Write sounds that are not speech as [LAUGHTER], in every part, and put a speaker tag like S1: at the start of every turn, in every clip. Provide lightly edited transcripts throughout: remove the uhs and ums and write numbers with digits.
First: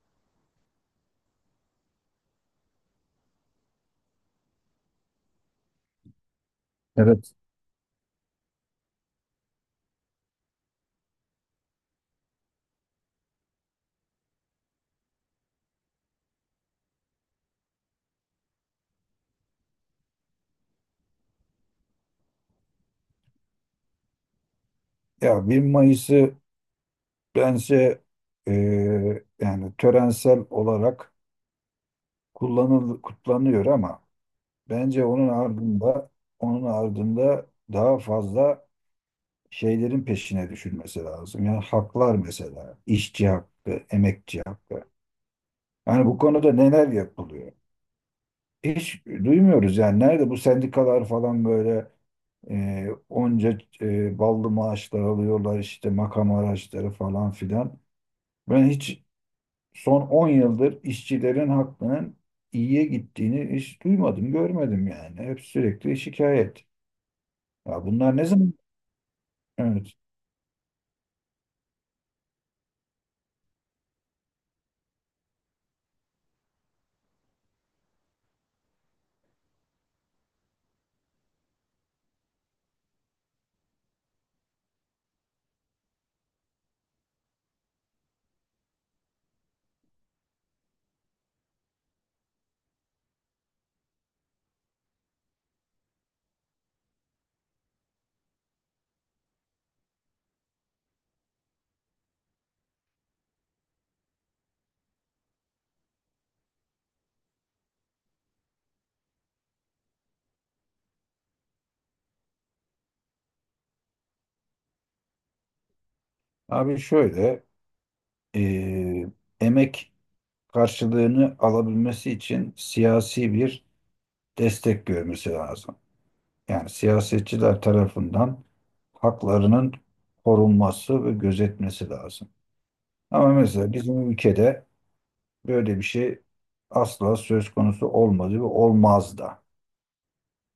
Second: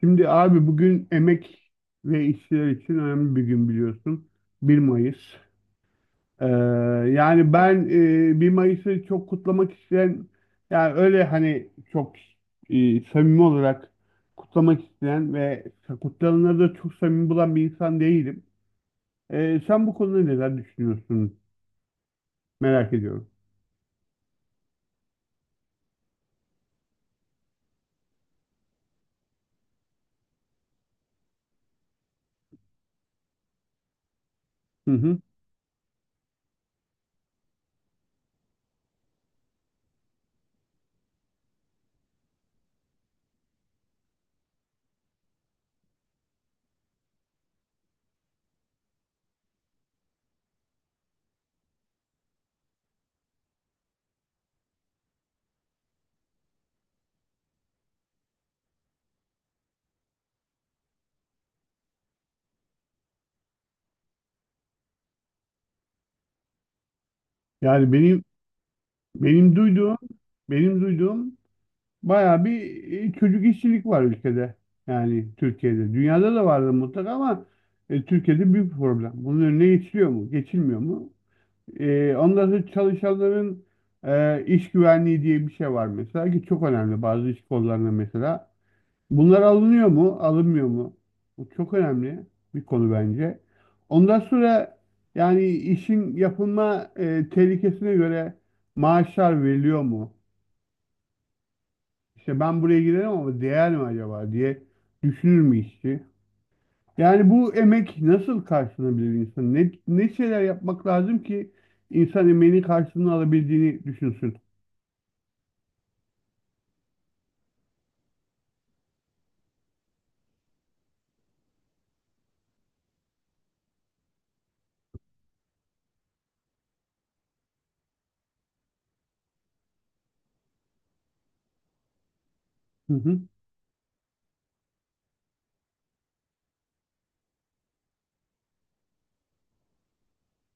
S1: Şimdi abi bugün emek ve işçiler için önemli bir gün biliyorsun. 1 Mayıs. Ee,
S2: Evet.
S1: yani ben 1 Mayıs'ı çok kutlamak isteyen, yani öyle hani çok samimi olarak kutlamak isteyen ve kutlananları da çok samimi bulan bir insan değilim. Sen bu konuda neler düşünüyorsun? Merak ediyorum.
S2: Ya bir Mayıs'ı bence e, yani törensel olarak kutlanıyor ama
S1: Hı
S2: bence
S1: hı.
S2: onun ardında onun ardında daha fazla şeylerin peşine düşülmesi lazım. Yani haklar mesela, işçi hakkı, emekçi hakkı. Yani bu konuda neler yapılıyor? Hiç duymuyoruz yani nerede bu sendikalar falan böyle onca ballı maaşlar alıyorlar işte makam araçları falan filan. Ben hiç son 10 yıldır işçilerin hakkının iyiye gittiğini hiç duymadım, görmedim yani. Hep sürekli şikayet. Ya
S1: Yani
S2: bunlar
S1: benim
S2: ne zaman?
S1: benim
S2: Evet.
S1: duyduğum bayağı bir çocuk işçilik var ülkede. Yani Türkiye'de. Dünyada da vardır mutlaka ama Türkiye'de büyük bir problem. Bunun önüne geçiliyor mu? Geçilmiyor mu? Ondan sonra çalışanların iş güvenliği diye bir şey var mesela ki çok önemli bazı iş kollarında mesela. Bunlar alınıyor mu? Alınmıyor mu? Bu çok önemli bir konu bence. Ondan sonra yani işin yapılma tehlikesine göre maaşlar veriliyor mu? İşte ben buraya girerim ama değer mi acaba diye düşünür mü işçi? Yani bu emek nasıl karşılanabilir insan? Ne, ne şeyler yapmak lazım ki insan emeğinin karşılığını alabildiğini düşünsün?
S2: Abi şöyle, eee, emek karşılığını alabilmesi için siyasi bir destek görmesi lazım. Yani siyasetçiler tarafından haklarının korunması ve gözetmesi lazım.
S1: Hı hı.
S2: Ama mesela bizim ülkede böyle bir şey asla söz konusu olmadı ve olmaz da.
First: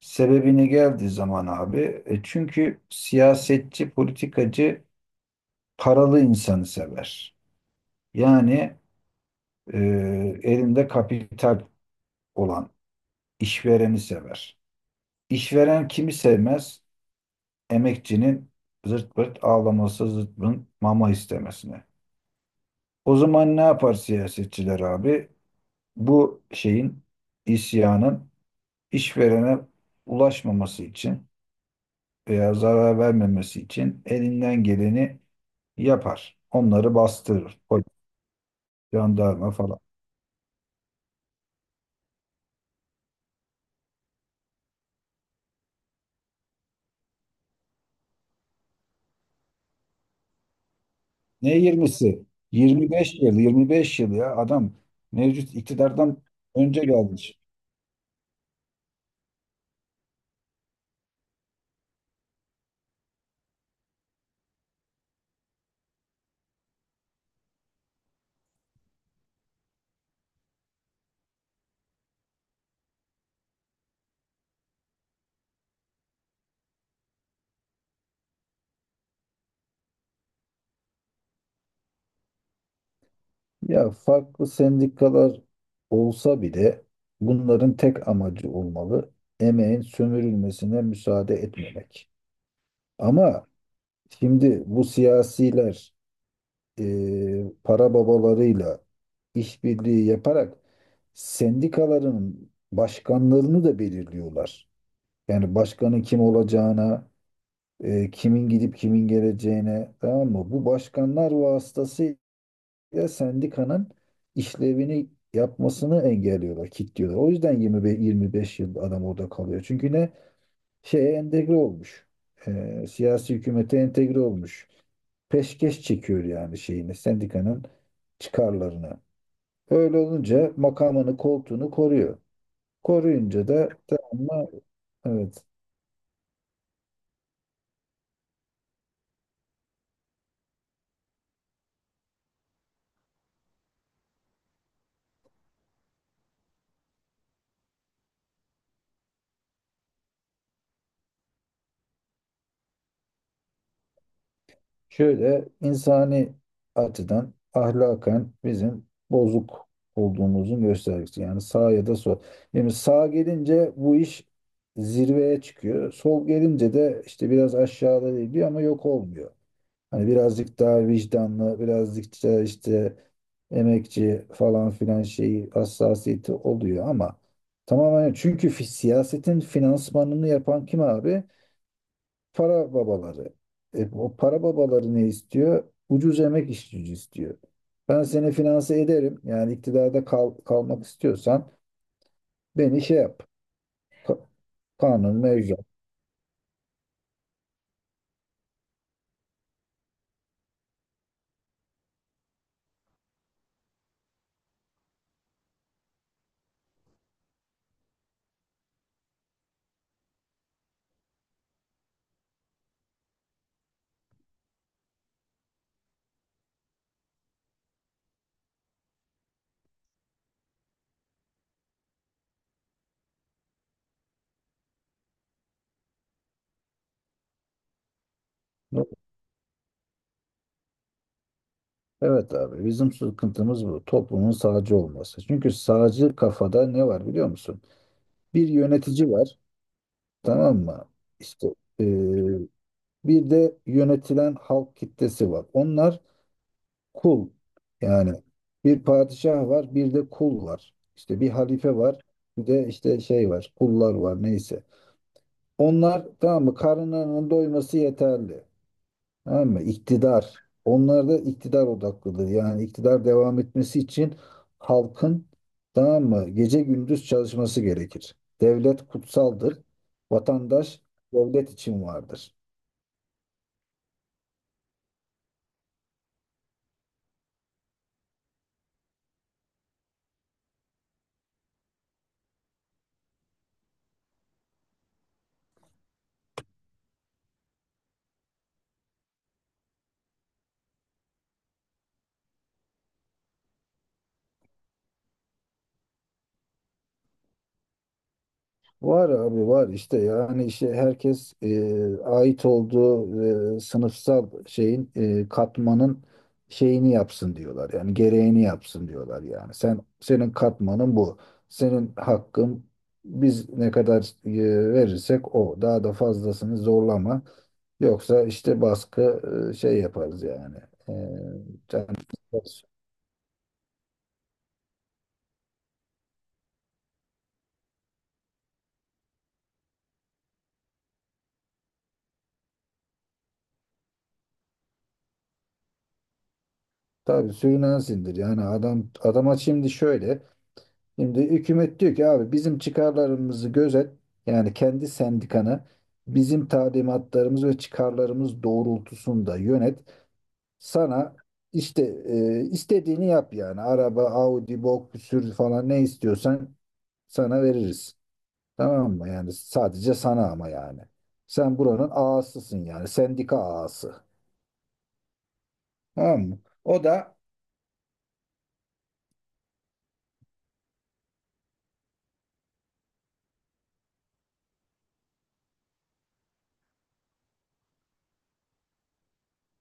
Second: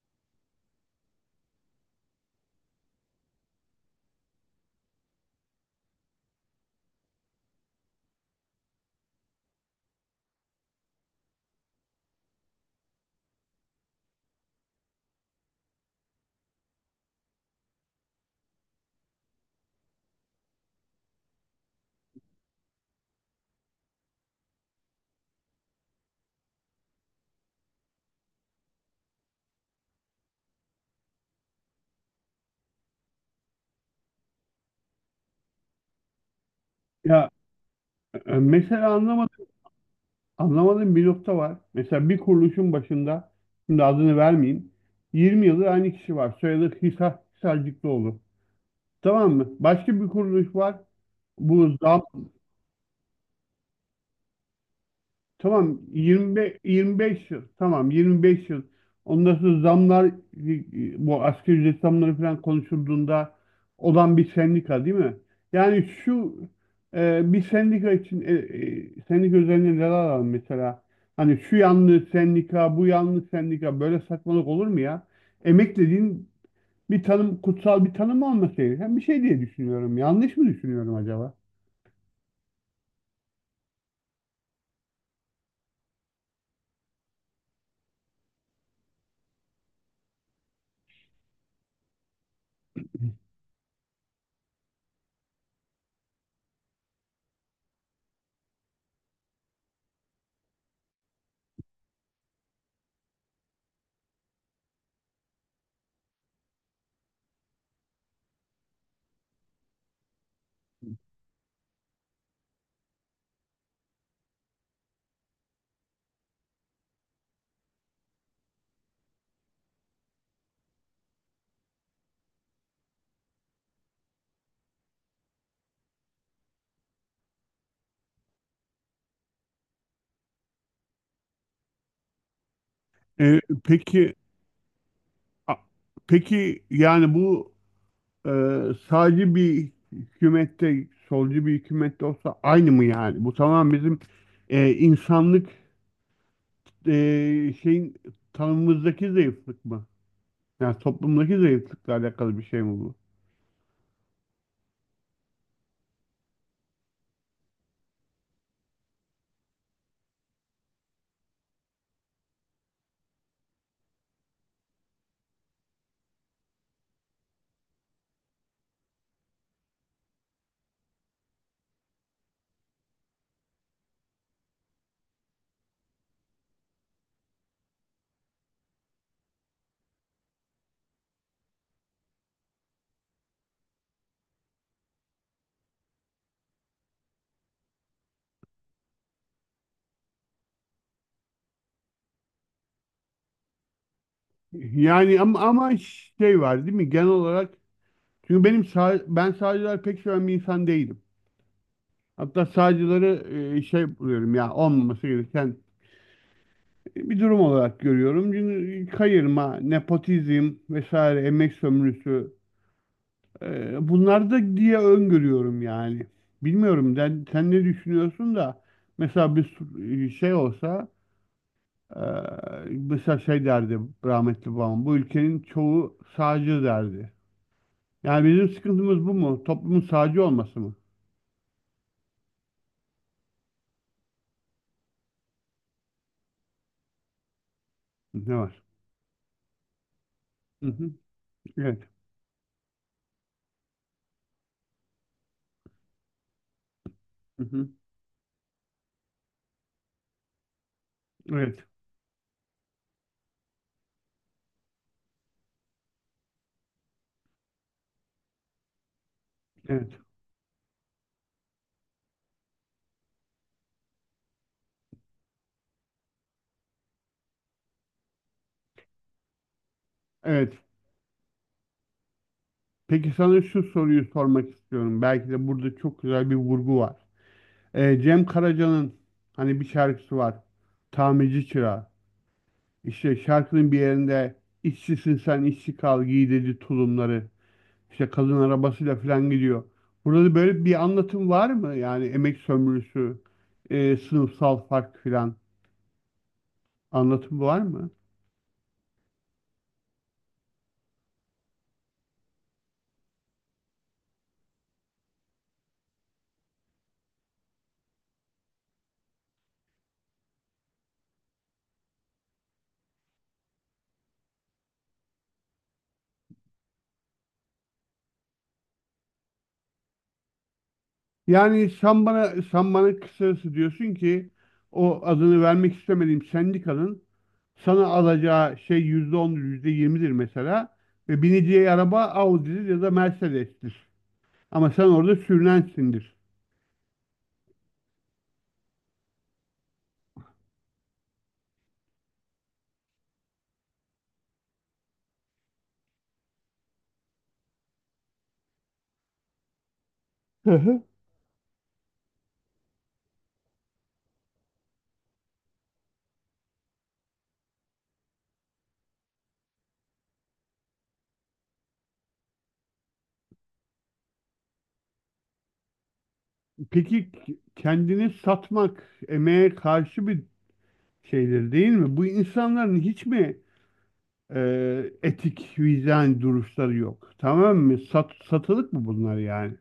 S2: Sebebini geldiği zaman abi, çünkü siyasetçi, politikacı paralı insanı sever. Yani e, elinde kapital olan işvereni sever. İşveren kimi sevmez? Emekçinin zırt pırt ağlaması, zırt pırt mama istemesini. O zaman ne yapar siyasetçiler abi? Bu şeyin, isyanın işverene ulaşmaması için veya zarar vermemesi için elinden geleni yapar. Onları
S1: Ya
S2: bastırır. Polis,
S1: mesela anlamadım,
S2: jandarma falan.
S1: anlamadığım bir nokta var. Mesela bir kuruluşun başında, şimdi adını vermeyeyim, 20 yıldır aynı kişi var. Soyadı Hisar, Hisarcıklıoğlu. Tamam mı? Başka bir kuruluş var.
S2: Ne
S1: Bu zam,
S2: yirmisi? 25 yıl, 25 yıl ya adam mevcut
S1: tamam
S2: iktidardan
S1: 25
S2: önce
S1: 25
S2: gelmiş.
S1: yıl. Tamam 25 yıl. Ondan sonra zamlar bu asgari ücret zamları falan konuşulduğunda olan bir sendika değil mi? Yani şu bir sendika için sendika üzerine neler alalım mesela? Hani şu yanlı sendika, bu yanlı sendika böyle saçmalık olur mu ya? Emek dediğin bir tanım, kutsal bir tanım olması gereken bir şey diye düşünüyorum. Yanlış mı düşünüyorum acaba?
S2: Ya farklı sendikalar olsa bile bunların tek amacı olmalı. Emeğin sömürülmesine müsaade etmemek. Ama şimdi bu siyasiler e, para babalarıyla işbirliği yaparak sendikaların başkanlarını da belirliyorlar. Yani başkanın kim olacağına, kimin gidip kimin geleceğine, tamam mı? Bu başkanlar vasıtasıyla sendikanın işlevini yapmasını engelliyorlar, kilitliyorlar. O yüzden 25, 25 yıl adam orada kalıyor. Çünkü ne? Şeye entegre olmuş. E, siyasi hükümete entegre olmuş. Peşkeş çekiyor yani şeyini, sendikanın çıkarlarını. Öyle olunca makamını, koltuğunu koruyor. Koruyunca da tamam
S1: Peki
S2: mı? Evet.
S1: a- peki yani bu Ee, sadece bir hükümette, solcu bir hükümette olsa aynı mı yani? Bu tamam bizim insanlık şeyin tanımımızdaki zayıflık mı? Yani toplumdaki zayıflıkla alakalı bir şey mi bu?
S2: Şöyle insani açıdan ahlaken bizim bozuk olduğumuzun göstergesi. Yani sağ ya da sol. Yani sağ gelince bu iş zirveye çıkıyor. Sol gelince de işte biraz aşağıda geliyor ama yok olmuyor. Hani birazcık daha vicdanlı, birazcık daha işte emekçi falan filan şeyi hassasiyeti oluyor ama tamamen çünkü siyasetin finansmanını yapan kim abi? Para babaları. E, o para babaları ne istiyor? Ucuz emek iş gücü istiyor. Ben seni finanse ederim. Yani iktidarda kalmak istiyorsan beni şey yap. Ka- kanun
S1: Yani ama,
S2: mevcut.
S1: şey var değil mi? Genel olarak çünkü benim sağ, ben sağcılar pek seven bir insan değilim. Hatta sağcıları şey buluyorum ya olmaması gereken bir durum olarak görüyorum. Çünkü kayırma, nepotizm vesaire, emek sömürüsü. Bunlar da diye öngörüyorum yani. Bilmiyorum sen, sen ne düşünüyorsun da mesela şey olsa e, mesela şey derdi rahmetli babam, bu ülkenin çoğu sağcı derdi. Yani bizim sıkıntımız bu mu? Toplumun sağcı olması mı?
S2: Evet abi bizim sıkıntımız bu. Toplumun sağcı olması. Çünkü sağcı kafada ne var biliyor musun?
S1: Ne
S2: Bir
S1: var?
S2: yönetici var tamam
S1: Hı
S2: mı?
S1: hı.
S2: İşte
S1: Evet.
S2: e, bir de yönetilen halk kitlesi var. Onlar kul.
S1: Hı hı.
S2: Yani bir padişah var, bir de kul var. İşte bir
S1: Evet.
S2: halife var, bir de işte şey var, kullar var neyse. Onlar tamam mı? Karınlarının doyması yeterli. Tamam mı?
S1: Evet.
S2: İktidar. Onlar da iktidar odaklıdır. Yani iktidar devam etmesi için halkın tamam mı? Gece gündüz çalışması gerekir. Devlet kutsaldır.
S1: Evet.
S2: Vatandaş devlet için vardır.
S1: Peki sana şu soruyu sormak istiyorum. Belki de burada çok güzel bir vurgu var. Cem Karaca'nın hani bir şarkısı var. Tamirci Çırağı. İşte şarkının bir yerinde işçisin sen işçi kal giy dedi tulumları. İşte kadın arabasıyla falan gidiyor. Burada da böyle bir anlatım var mı? Yani emek sömürüsü, sınıfsal fark filan anlatım var mı?
S2: Var abi var işte yani işte herkes ait olduğu sınıfsal şeyin katmanın şeyini yapsın diyorlar. Yani gereğini yapsın diyorlar yani. Sen senin katmanın bu. Senin hakkın biz ne kadar verirsek o. Daha da fazlasını zorlama. Yoksa işte baskı şey yaparız yani. E,
S1: Yani
S2: sen-
S1: sen bana, sen bana kısacası diyorsun ki o adını vermek istemediğim sendikanın sana alacağı şey yüzde ondur, yüzde yirmidir mesela ve bineceği araba Audi'dir ya da Mercedes'tir. Ama sen orada sürünensindir.
S2: tabii sürünen sindir. Yani adam adama şimdi şöyle. Şimdi hükümet diyor ki abi bizim çıkarlarımızı gözet. Yani kendi sendikana bizim talimatlarımız ve çıkarlarımız doğrultusunda yönet.
S1: [LAUGHS]
S2: Sana işte istediğini yap yani. Araba, Audi, bok, sür falan ne istiyorsan sana veririz. Tamam mı? Yani sadece sana ama yani. Sen buranın ağasısın yani. Sendika ağası. Tamam mı? O
S1: Peki
S2: da
S1: kendini satmak emeğe karşı bir şeydir değil mi? Bu insanların hiç mi e, etik, vicdan duruşları yok? Tamam mı? Sat, satılık mı bunlar yani?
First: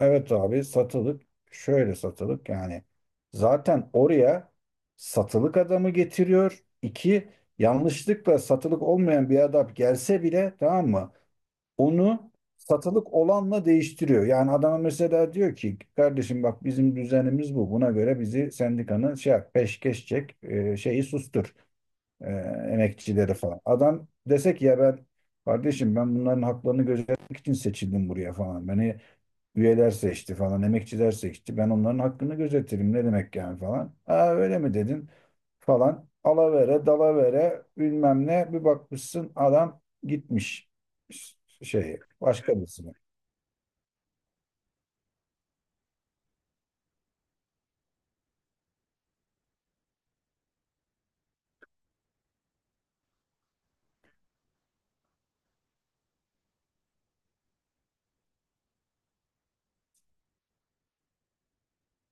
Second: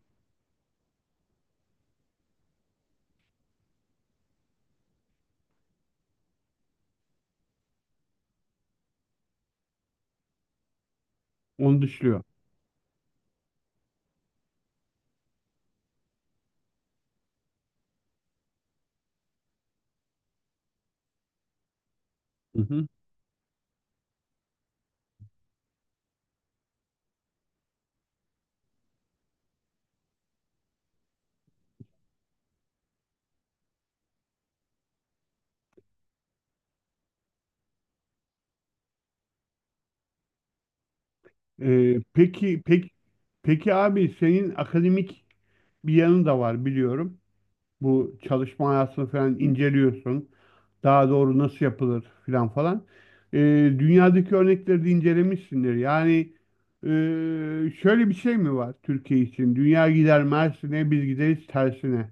S2: evet abi satılık şöyle satılık yani zaten oraya satılık adamı getiriyor. İki yanlışlıkla satılık olmayan bir adam gelse bile tamam mı?
S1: Onu düşünüyor.
S2: Onu satılık olanla değiştiriyor. Yani adama mesela diyor ki kardeşim bak bizim düzenimiz bu. Buna göre bizi sendikanın şey yap, peşkeş çek şeyi sustur e,
S1: Hı hı.
S2: emekçileri falan. Adam desek ya ben kardeşim ben bunların haklarını gözetmek için seçildim buraya falan. Beni üyeler seçti falan, emekçiler seçti. Ben onların hakkını gözetirim. Ne demek yani falan. Aa öyle mi dedin falan. Alavere, dalavere, bilmem ne. Bir bakmışsın adam gitmiş
S1: E,
S2: şey başka
S1: peki, peki,
S2: birisine.
S1: peki abi senin akademik bir yanın da var biliyorum. Bu çalışma hayatını falan inceliyorsun. Daha doğru nasıl yapılır filan falan. Ee, dünyadaki örnekleri de incelemişsindir. Yani şöyle bir şey mi var Türkiye için? Dünya gider Mersin'e, biz gideriz tersine.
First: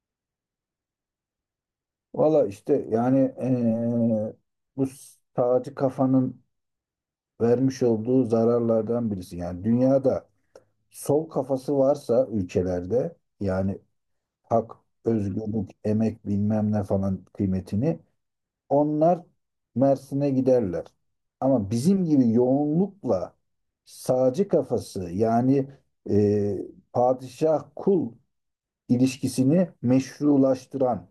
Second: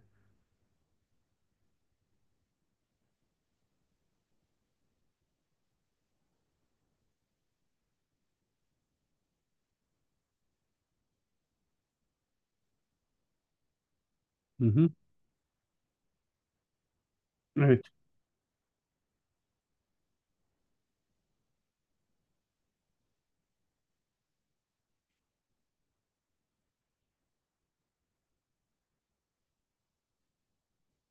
S2: Valla işte yani bu sağcı kafanın vermiş olduğu zararlardan birisi. Yani dünyada sol kafası varsa ülkelerde yani
S1: Hı
S2: hak,
S1: hı.
S2: özgürlük, emek bilmem ne falan
S1: Evet.
S2: kıymetini. Onlar Mersin'e giderler. Ama bizim gibi yoğunlukla sağcı kafası yani e, padişah kul ilişkisini meşrulaştıran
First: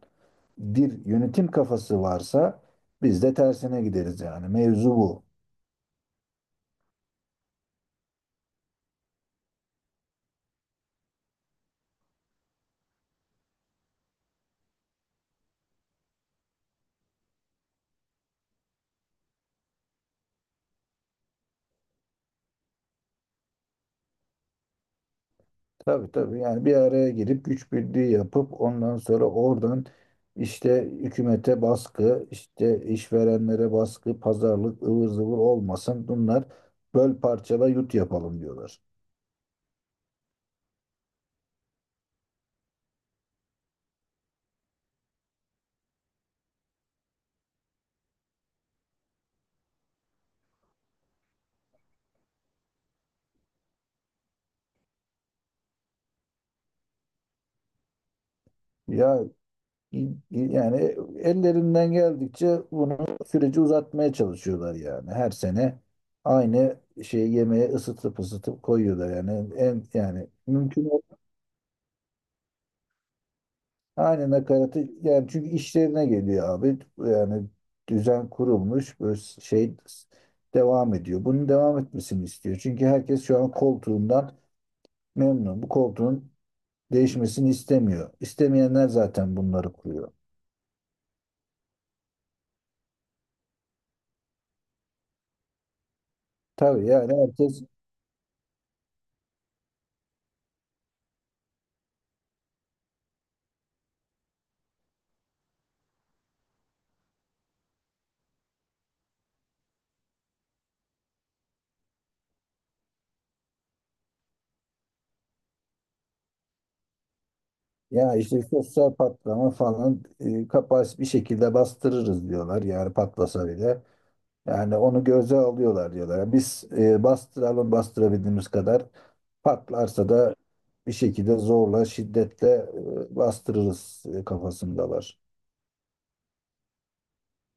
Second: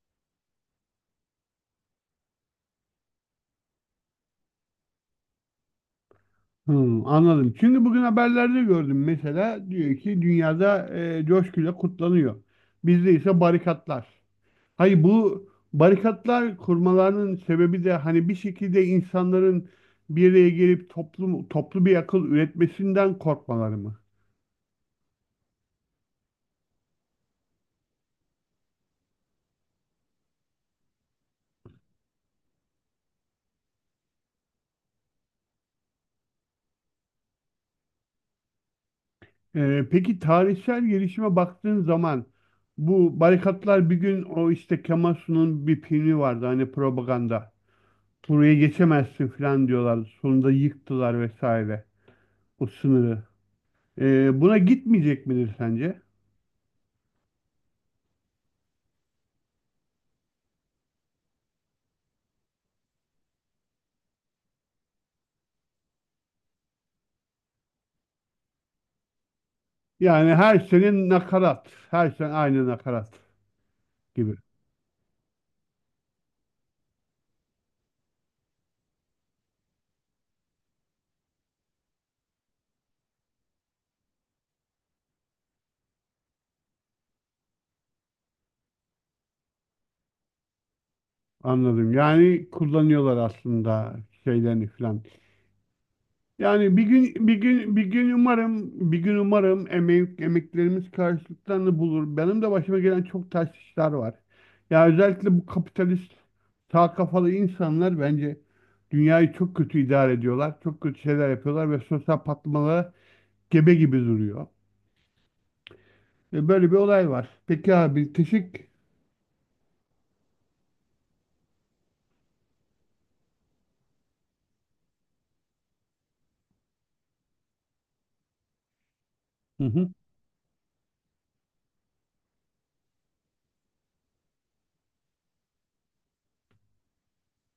S2: bir yönetim kafası varsa biz de tersine gideriz yani. Mevzu bu.
S1: Hmm, anladım. Çünkü bugün haberlerde gördüm mesela, diyor ki dünyada coşkuyla kutlanıyor. Bizde ise barikatlar. Hayır, bu barikatlar kurmalarının sebebi de hani bir şekilde insanların bir araya gelip toplum, toplu bir akıl üretmesinden korkmaları mı?
S2: Tabii tabii yani bir araya girip güç birliği yapıp ondan sonra oradan işte hükümete baskı, işte işverenlere baskı, pazarlık ıvır zıvır olmasın. Bunlar böl parçala yut yapalım diyorlar.
S1: Peki tarihsel gelişime baktığın zaman bu barikatlar bir gün o işte Kemal Sunal'ın bir filmi vardı hani, propaganda. Buraya geçemezsin falan diyorlardı. Sonunda yıktılar vesaire o sınırı. Buna gitmeyecek midir sence?
S2: Ya i- yani ellerinden geldikçe bunu süreci uzatmaya çalışıyorlar yani. Her sene aynı şeyi yemeğe ısıtıp ısıtıp koyuyorlar yani en yani
S1: Yani her
S2: mümkün.
S1: sene nakarat. Her sene aynı nakarat
S2: Aynı
S1: gibi.
S2: nakaratı yani çünkü işlerine geliyor abi. Yani düzen kurulmuş böyle şey devam ediyor. Bunun devam etmesini istiyor. Çünkü herkes şu an koltuğundan memnun. Bu koltuğun değişmesini istemiyor. İstemeyenler zaten bunları kuruyor.
S1: Anladım. Yani kullanıyorlar aslında şeylerini falan. Yani
S2: Tabii yani herkes
S1: bir gün umarım, emek, emeklerimiz karşılıklarını bulur. Benim de başıma gelen çok ters işler var. Ya özellikle bu kapitalist sağ kafalı insanlar bence dünyayı çok kötü idare ediyorlar. Çok kötü şeyler yapıyorlar ve sosyal patlamalara gebe gibi duruyor. Ve böyle bir olay var. Peki abi,
S2: ya işte
S1: teşekkür.
S2: sosyal patlama falan kapasite bir şekilde bastırırız diyorlar. Yani patlasa bile. Yani onu göze alıyorlar diyorlar. Biz bastıralım bastırabildiğimiz kadar.
S1: Hı hı.
S2: Patlarsa da bir şekilde zorla, şiddetle bastırırız kafasındalar.